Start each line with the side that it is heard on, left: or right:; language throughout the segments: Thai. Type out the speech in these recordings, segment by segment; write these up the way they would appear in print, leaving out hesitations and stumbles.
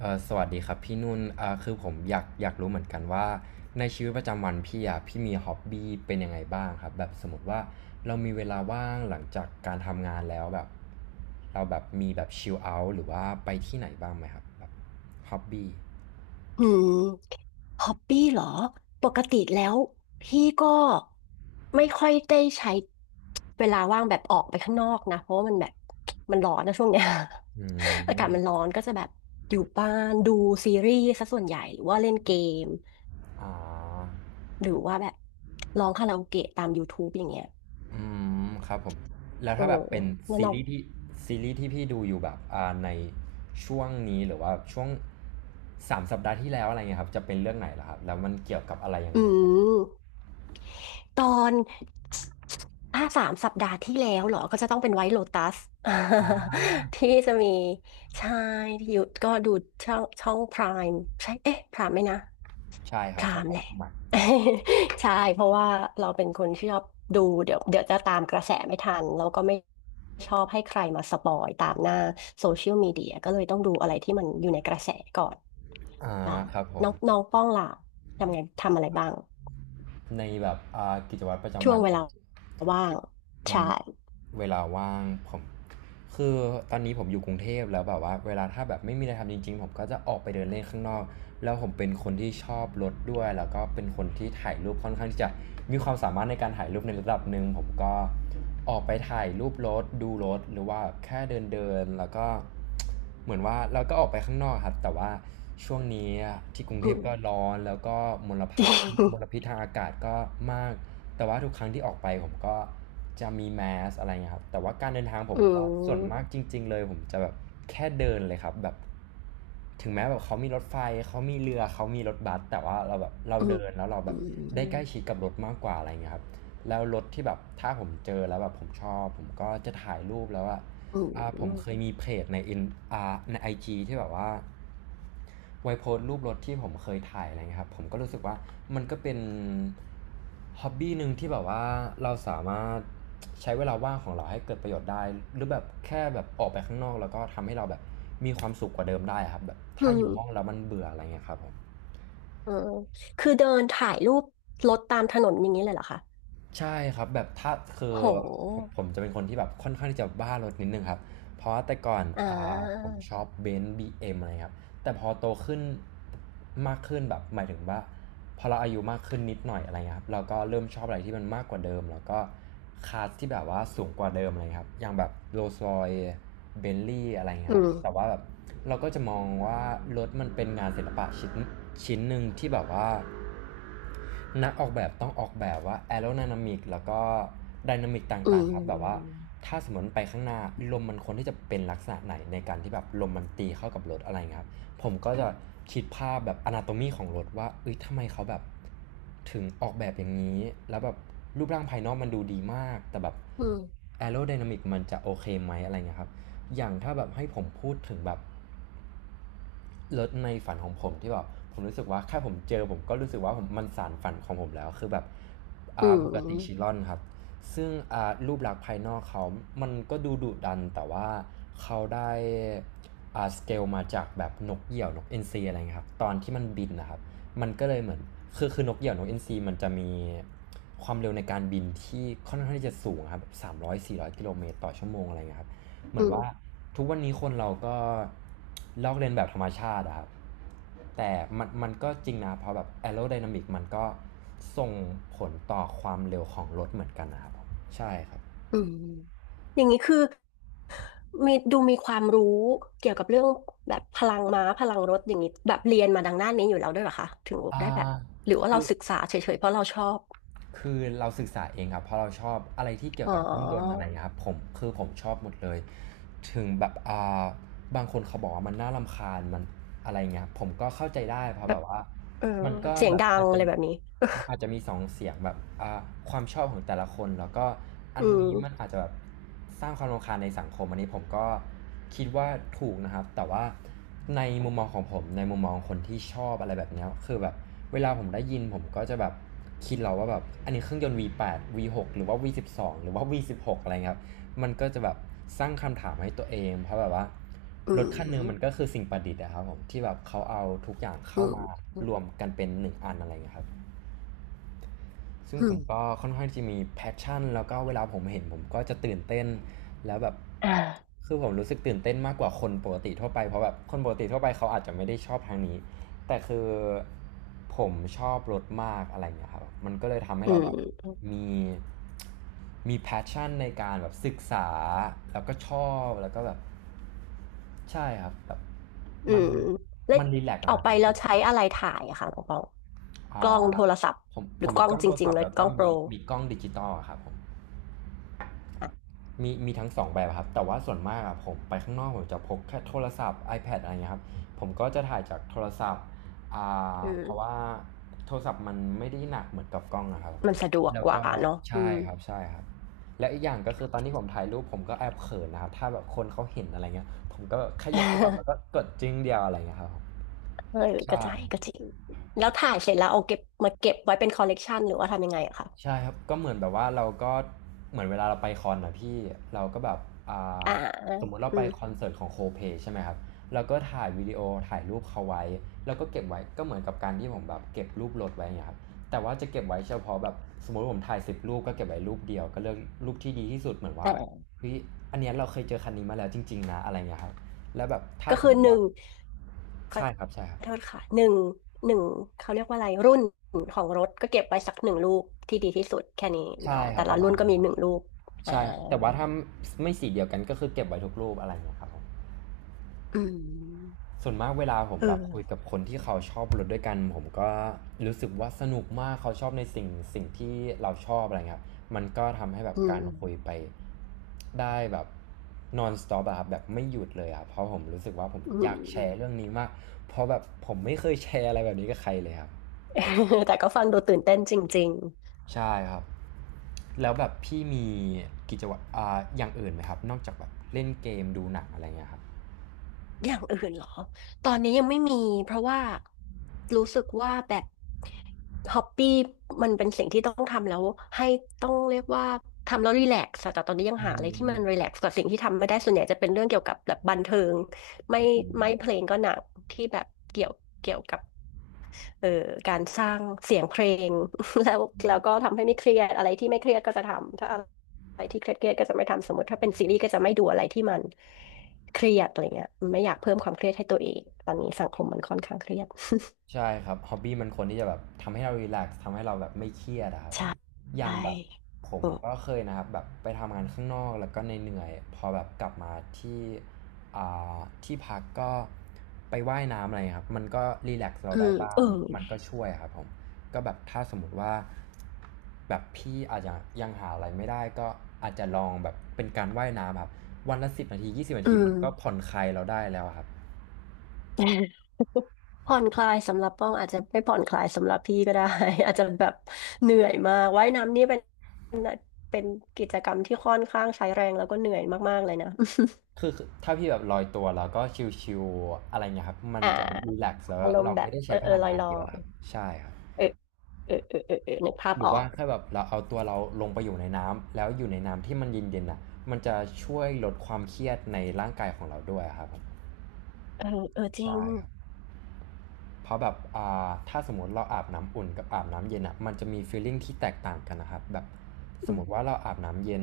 right: สวัสดีครับพี่นุ่นคือผมอยากรู้เหมือนกันว่าในชีวิตประจำวันพี่อ่ะพี่มีฮ็อบบี้เป็นยังไงบ้างครับแบบสมมติว่าเรามีเวลาว่างหลังจากการทำงานแล้วแบบเราแบบมีแบบชิลเอาท์หรือว่าไปที่ไหนบ้างไหมครับแบบฮ็อบบี้
left: หืมฮอปปี้เหรอ ปกติแล้วพี่ก็ไม่ค่อยได้ใช้เวลาว่างแบบออกไปข้างนอกนะ เพราะว่ามันแบบมันร้อนนะช่วงเนี้ย
right: อื
left: อากา
right: ม
left: ศมันร้อนก็จะแบบอยู่บ้านดูซีรีส์ซะส่วนใหญ่หรือว่าเล่นเกม
right: อ๋อ
left: หรือว่าแบบร้องคาราโอเกะตาม YouTube อย่างเงี้ย
right: อืมครับผมแล้ว
left: เออ
right: ถ้าแบบเป็น
left: แล้ว
right: ซี
left: น้อง
right: รีส์ที่ซีรีส์ที่พี่ดูอยู่แบบในช่วงนี้หรือว่าช่วง3 สัปดาห์ที่แล้วอะไรเงี้ยครับจะเป็นเรื่องไหนล่ะครับแล้วมันเกี่ยวกับอะไรยัง
left: อื
right: ไง
left: ม ตอนสามสัปดาห์ที่แล้วเหรอ ก็จะต้องเป็นไวท์โลตัส ที่จะมีใช่ที่อยู่ก็ดูช่องช่องพรามใช่เอ๊ะพรามไหมนะ
right: ใช่ค
left: พ
right: รับ
left: รา
right: ใช่
left: ม
right: ครั
left: แห
right: บ
left: ละ
right: หมักอืม
left: ใช่เพราะว่าเราเป็นคนที่ชอบดูเดี๋ยวจะตามกระแสไม่ทันแล้วก็ไม่ชอบให้ใครมาสปอยตามหน้าโซเชียลมีเดียก็เลยต้องดูอะไรที่มันอยู่ในกระแสก่อน
right: อา
left: อ่า
right: ครับผ
left: น้
right: ม
left: องน้องป้องล่ะทำไงทำอะไรบ้าง
right: ในแบบกิจวัตรประจำ
left: ช่ว
right: วั
left: ง
right: น
left: เว
right: ผ
left: ลา
right: มที่
left: ว่าง
right: อื
left: ใช่
right: มเวลาว่างผมคือตอนนี้ผมอยู่กรุงเทพแล้วแบบว่าเวลาถ้าแบบไม่มีอะไรทำจริงๆผมก็จะออกไปเดินเล่นข้างนอกแล้วผมเป็นคนที่ชอบรถด้วยแล้วก็เป็นคนที่ถ่ายรูปค่อนข้างที่จะมีความสามารถในการถ่ายรูปในระดับหนึ่งผมก็ออกไปถ่ายรูปรถดูรถหรือว่าแค่เดินๆแล้วก็ เหมือนว่าเราก็ออกไปข้างนอกครับแต่ว่าช่วงนี้ที่กรุงเท
left: อื
right: พ
left: ม
right: ก็ร้อนแล้วก็มล
left: จ
right: ภะ
left: ริ
right: มล
left: ง
right: พิษทางอากาศก็มากแต่ว่าทุกครั้งที่ออกไปผมก็จะมีแมสอะไรเงี้ยครับแต่ว่าการเดินทางผ
left: อื
right: มก็ส่วนมาก
left: ม
right: จริงๆเลยผมจะแบบแค่เดินเลยครับแบบถึงแม้แบบเขามีรถไฟเขามีเรือเขามีรถบัสแต่ว่าเราแบบเรา
left: อืม
right: เดินแล้วเราแบ
left: อื
right: บได้ใกล้
left: ม
right: ชิดกับรถมากกว่าอะไรเงี้ยครับแล้วรถที่แบบถ้าผมเจอแล้วแบบผมชอบผมก็จะถ่ายรูปแล้วอะ
left: อื
right: ผมเคย
left: ม
right: มีเพจในอินอ่าในไอจีที่แบบว่าไว้โพสต์รูปรถที่ผมเคยถ่ายอะไรเงี้ยครับผมก็รู้สึกว่ามันก็เป็นฮ็อบบี้หนึ่งที่แบบว่าเราสามารถใช้เวลาว่างของเราให้เกิดประโยชน์ได้หรือแบบแค่แบบออกไปข้างนอกแล้วก็ทำให้เราแบบมีความสุขกว่าเดิมได้ครับแบบ
left: อื
right: ถ้าอ
left: ม
right: ยู่ห้องแล้วมันเบื่ออะไรเงี้ยครับผม
left: เออคือเดินถ่ายรูปรถตามถนนอย่างนี้เลยเหรอคะ
right: ใช่ครับแบบถ้าคือ
left: โ
right: ผม
left: ห
right: ผมจะเป็นคนที่แบบค่อนข้างที่จะบ้ารถนิดนึงครับเพราะว่าแต่ก่อน
left: อ่
right: อ่าผม
left: า
right: ชอบเบนซ์บีเอ็มอะไรครับแต่พอโตขึ้นมากขึ้นแบบหมายถึงว่าพอเราอายุมากขึ้นนิดหน่อยอะไรเงี้ยครับเราก็เริ่มชอบอะไรที่มันมากกว่าเดิมแล้วก็คลาสที่แบบว่าสูงกว่าเดิมอะไรครับอย่างแบบโรลส์รอยเบนลี่อะไรเงี้
left: อื
right: ยครับแต่
left: ม
right: ว่าแบบเราก็จะมองว่ารถมันเป็นงานศิลปะชิ้นชิ้นหนึ่งที่แบบว่า นักออกแบบต้องออกแบบว่าแอโร d y นามิกแล้วก็ไดนามิกต
left: อื
right: ่างๆครับแบบว่า
left: ม
right: ถ้าสมมติไปข้างหน้าลมมันควรที่จะเป็นลักษณะไหนในการที่แบบลมมันตีเข้ากับรถอะไรเงี้ยครับผมก็จะคิดภาพแบบอนาโตมีของรถว่าเอ้ยทำไมเขาแบบถึงออกแบบอย่างนี้แล้วแบบรูปร่างภายนอกมันดูดีมากแต่แบบ
left: อืม
right: แอโร d y นามิกมันจะโอเคไหมอะไรเงี้ยครับอย่างถ้าแบบให้ผมพูดถึงแบบ รถในฝันของผมที่แบบผมรู้สึกว่าแค่ผมเจอผมก็รู้สึกว่าผมมันสานฝันของผมแล้วคือแบบ
left: อื
right: บุกติชิล
left: ม
right: อนครับซึ่งรูปลักษณ์ภายนอกเขา มันก็ดูดุดันแต่ว่าเขาได้สเกลมาจากแบบนกเหยี่ยวนกเอ็นซีอะไรเงี้ยครับตอนที่มันบินนะครับมันก็เลยเหมือนคือนกเหยี่ยวนกเอ็นซีมันจะมีความเร็วในการบินที่ค่อนข้างที่จะสูงครับ300-400 กิโลเมตรต่อชั่วโมงอะไรเงี้ยครับ เหมื
left: อื
right: อนว่า
left: ม
right: ทุกวันนี้คนเราก็ลอกเลียนแบบธรรมชาติอะครับแต่มันก็จริงนะเพราะแบบแอโรไดนามิกมันก็ส่งผลต่อความเร็วของรถเหมือนกันนะครับใช่ครับ
left: อืมอย่างนี้คือมีดูมีความรู้เกี่ยวกับเรื่องแบบพลังม้าพลังรถอย่างนี้แบบเรียนมาดังด้านนี้อยู่แล้วด้วยเหรอคะถึง
right: อ่า
left: ได้แบบหรือว่า
right: คื
left: เรา
right: อ
left: ศึกษาเฉยๆเพราะเราชอบ
right: คือเราศึกษาเองครับเพราะเราชอบอะไรที่เกี่ย
left: อ๋
right: วกับเครื่องยนต์อะ
left: อ
right: ไรครับผมคือผมชอบหมดเลยถึงแบบาบางคนเขาบอกว่ามันน่ารำคาญมันอะไรเงี้ยผมก็เข้าใจได้เพราะแบบว่า
left: เออ
right: มันก็
left: เสียง
right: แบบ
left: ดัง
right: อาจ
left: อะ
right: จะ
left: ไรแบบนี้
right: มันอาจจะมีสองเสียงแบบความชอบของแต่ละคนแล้วก็ อั
left: อื
right: น
left: ม
right: นี้มันอาจจะแบบสร้างความรำคาญในสังคมอันนี้ผมก็คิดว่าถูกนะครับแต่ว่าในมุมมองของผมในมุมมองคนที่ชอบอะไรแบบเนี้ยคือแบบ เวลาผมได้ยินผมก็จะแบบคิดเราว่าแบบอันนี้เครื่องยนต์ V8 V6 หกหรือว่า V12 หรือว่า V16 อะไรครับ มันก็จะแบบสร้างคำถามให้ตัวเองเพราะแบบว่า
left: อื
right: รถคันหนึง
left: ม
right: มันก็คือสิ่งประดิษฐ์อะครับผมที่แบบเขาเอาทุกอย่าง
left: อื
right: เข้า
left: ม
right: มารวมกันเป็นหนึ่งอันอะไรเงี้ยครับ ซึ่ง
left: อื
right: ผ
left: ม
right: มก็ค่อนข้างที่มีแพชชั่นแล้วก็เวลาผมเห็นผมก็จะตื่นเต้นแล้วแบบ
left: อ่า
right: คือผมรู้สึกตื่นเต้นมากกว่าคนปกติทั่วไปเพราะแบบคนปกติทั่วไปเขาอาจจะไม่ได้ชอบทางนี้แต่คือผมชอบรถมากอะไรอย่างเงี้ยครับมันก็เลยทำให้
left: อื
right: เราแบบ
left: ม
right: มีมีแพชชั่นในการแบบศึกษาแล้วก็ชอบแล้วก็แบบใช่ครับแบบ
left: อื
right: มัน
left: มแล้ว
right: มันรีแลกซ์กั
left: อ
right: บ
left: อก
right: มัน
left: ไปแล้วใช้อะไรถ่ายอะค่ะน้องปองก
right: อ่
left: ล้อง
right: า
left: โทรศัพท์
right: ผม
left: ห
right: ผ
left: รือ
right: ม
left: ก
right: มี
left: ล้อ
right: ก
left: ง
right: ล้อง
left: จ
right: โทร
left: ริง
right: ศัพ
left: ๆเล
right: ท์
left: ย
right: แล้ว
left: ก
right: ก็
left: ล้องโปร
right: มีกล้องดิจิตอลอะครับผม
left: อ่ะ
right: มีมีทั้งสองแบบครับแต่ว่าส่วนมากอะผมไปข้างนอกผมจะพกแค่โทรศัพท์ iPad อะไรเงี้ยครับผมก็จะถ่ายจากโทรศัพท์อ่
left: อื
right: เพราะว่า
left: ม
right: โทรศัพท์มันไม่ได้หนักเหมือนกับกล้องอะครับ
left: มันสะดวก
right: แล้ว
left: กว่า
right: ก็
left: เนาะอื
right: ใช่
left: ม
right: ครับใช่ครับแล้วอีกอย่างก็คือตอนที่ผมถ่ายรูปผมก็แอบเขินนะครับถ้าแบบคนเขาเห็นอะไรเงี้ยผมก็แบบแค่ยกโทรศัพท์แล้วก็ กดจึ้งเดียวอะไรเงี้ยครับผม
left: เออก็
right: ใช่
left: ใช่ก็จริงแล้วถ่ายเสร็จแล้วเอาเก็บมาเก็บไว้เป็นคอลเลกชันหรือว่าทำยังไงอะคะ
right: ใช่ครับก็เหมือนแบบว่าเราก็เหมือนเวลาเราไปคอนนะพี่เราก็แบบอ่า
left: อ่า
right: สมมุติเรา
left: อื
right: ไป
left: ม
right: คอนเสิร์ตของโคเพใช่ไหมครับเราก็ถ่ายวิดีโอถ่ายรูปเขาไว้แล้วก็เก็บไว้ก็เหมือนกับการที่ผมแบบเก็บรูปรถไว้อย่างเงี้ยครับแต่ว่าจะเก็บไว้เฉพาะแบบสมมติผมถ่าย10 รูปก็เก็บไว้รูปเดียวก็เลือกรูปที่ดีที่สุดเหมือนว่า
left: อ่า
right: เฮ้ยอันเนี้ยเราเคยเจอคันนี้มาแล้วจริงๆนะอะไรเงี้ยครับแล้วแบบถ้า
left: ก็
right: ส
left: คื
right: ม
left: อ
right: ม
left: ห
right: ติ
left: นึ่
right: ว่า
left: ง ขอ
right: ใช่ครับใช่ครับ
left: โทษค่ะหนึ่งหนึ่งเขาเรียกว่าอะไรรุ่นของรถก็เก็บไว้สักหนึ่งลูกที่ดีที่สุดแค่นี้
right: ใช่
left: เนาะ
right: ค
left: แต่
right: รับป
left: ละ
right: ระ
left: รุ่
right: มาณ
left: นก็
right: นั้น
left: มี
right: ครั
left: ห
right: บ
left: นึ่งลูกอ่า
right: ใช่ครับแต่ว่าถ้าไม่สีเดียวกันก็คือเก็บไว้ทุกรูปอะไรเงี้ยครับผม
left: อืม
right: ส่วนมากเวลาผม
left: เ
right: แบบคุยกั
left: ออ
right: บคนที่เขาชอบรถด้วยกันผมก็รู้สึกว่าสนุกมากเขาชอบในสิ่งที่เราชอบอะไรเงี้ยครับมันก็ทำให้แบบ
left: อื
right: กา
left: ม
right: รคุยไปได้แบบ non stop อะครับแบบไม่หยุดเลยอะเพราะผมรู้สึกว่าผม
left: อื
right: อยากแช
left: ม
right: ร์เรื่องนี้มากเพราะแบบผมไม่เคยแชร์อะไรแบบนี้กับใครเลยครับ
left: แต่ก็ฟังดูตื่นเต้นจริง
right: ใช่ครับแล้วแบบพี่มีกิจวัตรอย่างอื่นไหมครับนอกจากแบบเล่นเกมดูหนังอะไรเงี้ยครับ
left: ๆอย่างอื่นเหรอตอนนี้ยังไม่มีเพราะว่ารู้สึกว่าแบต ฮอปปี้มันเป็นสิ่งที่ต้องทำแล้วให้ต้องเรียกว่าทำแล้วรีแลกซ์แต่ตอนนี้ยัง
right: อื
left: หาอะไรที่มันรี
right: ม
left: แลกซ์กว่าสิ่งที่ทำไม่ได้ส่วนใหญ่จะเป็นเรื่องเกี่ยวกับแบบบันเทิงไม่ไม่เพลงก็หนักที่แบบเกี่ยวเกี่ยวกับเอ่อการสร้างเสียงเพลง แล้วแล้วก็ทำให้ไม่เครียดอะไรที่ไม่เครียดก็จะทำถ้าอะไรที่เครียดก็จะไม่ทำสมมติถ้าเป็นซีรีส์ก็จะไม่ดูอะไรที่มันเครียดอะไรเงี้ยไม่อยากเพิ่มความเครียดให้ตัวเองตอนนี้สังคมมันค่อนข้างเครียด
right: ใช่ครับฮอบบี้มันควรที่จะแบบทำให้เรารีแลกซ์ทำให้เราแบบไม่เครียดอะครับอ ย่า
left: ใช่
right: งแบบผ
left: เอ
right: ม
left: อ
right: ก็เคยนะครับแบบไปทำงานข้างนอกแล้วก็เหนื่อยๆพอแบบกลับมาที่อ่าที่พักก็ไปว่ายน้ำอะไรครับมันก็รีแลกซ์เรา
left: อื
right: ได้
left: ม
right: บ้า
left: เอ
right: ง
left: อ
right: มันก็ช่วยครับผมก็แบบถ้าสมมติว่าแบบพี่อาจจะยังหาอะไรไม่ได้ก็อาจจะลองแบบเป็นการว่ายน้ำครับวันละสิบนาทียี่สิบนา
left: อื
right: ทีมันก็ผ่อ
left: ม
right: นคลายเราได้แล้วอะครับ
left: ผ่อนคลายสำหรับป้องอาจจะไม่ผ่อนคลายสำหรับพี่ก็ได้ อาจจะแบบเหนื่อยมากว่ายน้ำนี่เป็นกิจกรรมที่ค่อนข้างใช้แรงแล้วก็เหนื่อยมากๆเลยนะ
right: คือถ้าพี่แบบลอยตัวแล้วก็ชิลๆอะไรเงี้ยครับมั น
left: อ่า
right: จะรีแลกซ์แล้ว
left: อารม
right: เรา
left: ณ์แบบ
right: ไม่ได้
left: เอ
right: ใช้
left: อ
right: พ
left: เออ
right: ลัง
left: ลอย
right: งาน
left: ลอ
right: เยอะค
left: ย
right: รับใช่ครับ
left: เออเออเออเออเออนึกภาพ
right: หรื
left: อ
right: อ
left: อ
right: ว่า
left: ก
right: แค่แบบเราเอาตัวเราลงไปอยู่ในน้ำแล้วอยู่ในน้ำที่มันเย็นๆน่ะมันจะช่วยลดความเครียดในร่างกายของเราด้วยครับผม
left: เออเออจริง
right: ใช่ครับ เพราะแบบถ้าสมมติเราอาบน้ำอุ่นกับอาบน้ำเย็นอ่ะมันจะมีฟีลลิ่งที่แตกต่างกันนะครับแบบส
left: อื
right: มม
left: ม
right: ติว่าเราอาบน้ำเย็น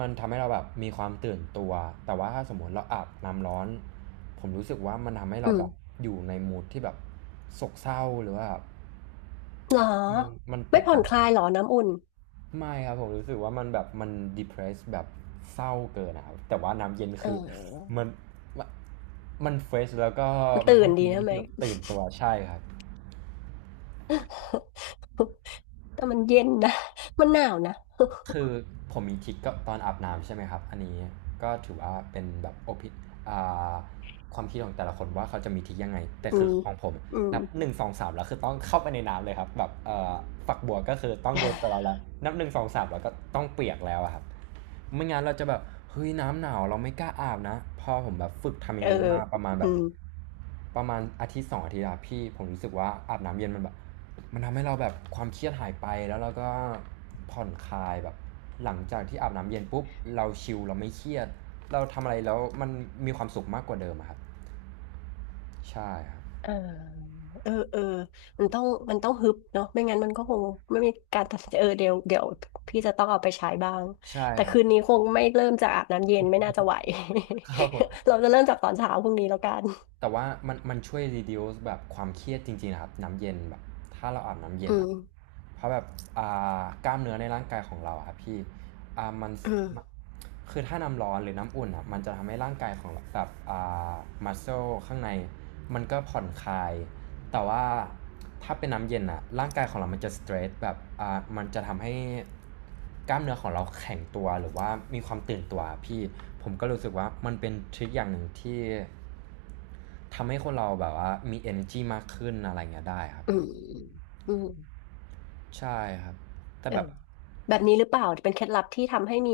right: มันทำให้เราแบบมีความตื่นตัวแต่ว่าถ้าสมมติเราอาบน้ำร้อนผมรู้สึกว่ามันทำให้
left: อื
right: เรา
left: ม
right: แบบอยู่ในมูดที่แบบโศกเศร้าหรือว่าแบบ
left: หรอ
right: มันมันแต
left: ไม่
right: ก
left: ผ่อน
right: ต่าง
left: ค
right: กัน
left: ลายหรอน้ำอุ่น
right: ไม่ครับผมรู้สึกว่ามันแบบมัน depress แบบเศร้าเกินนะครับแต่ว่าน้ำเย็น
left: เ
right: คือ
left: ออ
right: มันมันเฟรชแล้วก็มัน
left: ตื่
right: ให้
left: น
right: ฟี
left: ดี
right: ลลิ่ง
left: นะไหม
right: ที่แบบตื่นตัวใช่ครับ
left: แต่มันเย็นนะมันหนาวนะ
right: คือผมมีทิกก็ตอนอาบน้ำใช่ไหมครับอันนี้ก็ถือว่าเป็นแบบโอพิอ่าความคิดของแต่ละคนว่าเขาจะมีทิกยังไงแต่
left: อื
right: คือ
left: ม
right: ของผม
left: อืม
right: นับหนึ่งสองสามแล้วคือต้องเข้าไปในน้ำเลยครับแบบฝักบัวก็คือต้องโดนตัวเรา แล้วนับหนึ่งสองสามแล้วก็ต้องเปียกแล้วอะครับไม่งั้นเราจะแบบเฮ้ยน้ำหนาวเราไม่กล้าอาบนะพอผมแบบฝึกทำอ
left: เอ
right: ย่า
left: อ
right: งนี้มาประมาณแบ
left: อื
right: บ
left: ม
right: ประมาณอาทิตย์สองอาทิตย์อะพี่ผมรู้สึกว่าอาบน้ำเย็นมันแบบ มันทำให้เราแบบความเครียดหายไปแล้วเราก็ผ่อนคลายแบบหลังจากที่อาบน้ำเย็นปุ๊บเราชิลเราไม่เครียดเราทำอะไรแล้วมันมีความสุขมากกว่าเดิมอะครับใช่ครับ
left: เออเออเออ มันต้องมันต้องฮึบเนาะไม่งั้นมันก็คงไม่มีการตัดสินใจเออเดี๋ยวพี่จะต้องเอาไปใช้บ้าง
right: ใช่
left: แต่
right: ครับ
left: คืนนี้คงไม่เริ่มจากอาบน้ำเย็นไม่น่าจะไหว
right: ครับผม
left: เราจะเริ่มจากตอนเช้าพรุ่งนี้แล้วกัน
right: แต่ว่ามันช่วย reduce แบบความเครียดจริงๆนะครับน้ำเย็นแบบถ้าเราอาบน้ำเย็
left: อื
right: น
left: ม
right: อะเพราะแบบอ่กล้ามเนื้อในร่างกายของเราอะครับพี่มัน
left: อื
right: ม
left: ม
right: คือถ้าน้ำร้อนหรือน้ำอุ่นอะมันจะทำให้ร่างกายของเราแบบา muscle ข้างในมันก็ผ่อนคลาย แต่ว่าถ้าเป็นน้ำเย็นอะร่างกายของเรามันจะสเตรสแบบมันจะทำให้กล้ามเนื้อของเราแข็งตัวหรือว่ามีความตื่นตัวพี่ผมก็รู้สึกว่ามันเป็นทริคอย่างหนึ่งที่ทำให้คนเราแบบว่ามี energy มากขึ้นอะไรเงี้ยได้ครับ
left: อื
right: ผม
left: มอืม
right: ใช่ครับแต่
left: เออ
right: แบบ
left: แบบนี้หรือเปล่าเป็นเคล็ดลับที่ทำให้มี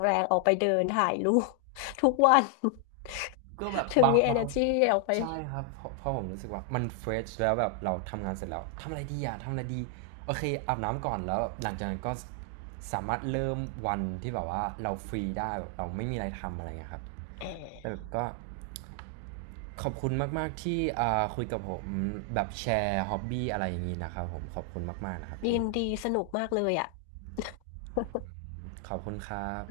left: แรงออกไปเดินถ่ายรูป ทุกวัน
right: ก็แบบ
left: ถึง
right: บาง
left: มี
right: บาง
left: energy ออกไป
right: ใช่ครับเพราะผมรู้สึกว่ามันเฟรชแล้วแบบเราทำงานเสร็จแล้วทำอะไรดีอะทำอะไรดีโอเคอาบน้ำก่อนแล้วหลังจากนั้นก็สามารถเริ่มวันที่แบบว่าเราฟรีได้แบบเราไม่มีอะไรทำอะไรเงี้ยครับแต่แบบก็ขอบคุณมากๆที่คุยกับผมแบบแชร์ฮ็อบบี้อะไรอย่างนี้นะครับผมขอบคุณมากๆนะครับพี่
left: ยินดีสนุกมากเลยอ่ะ
right: ขอบคุณครับ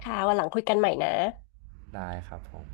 left: ค่ะวันหลังคุยกันใหม่นะ
right: ได้ครับผม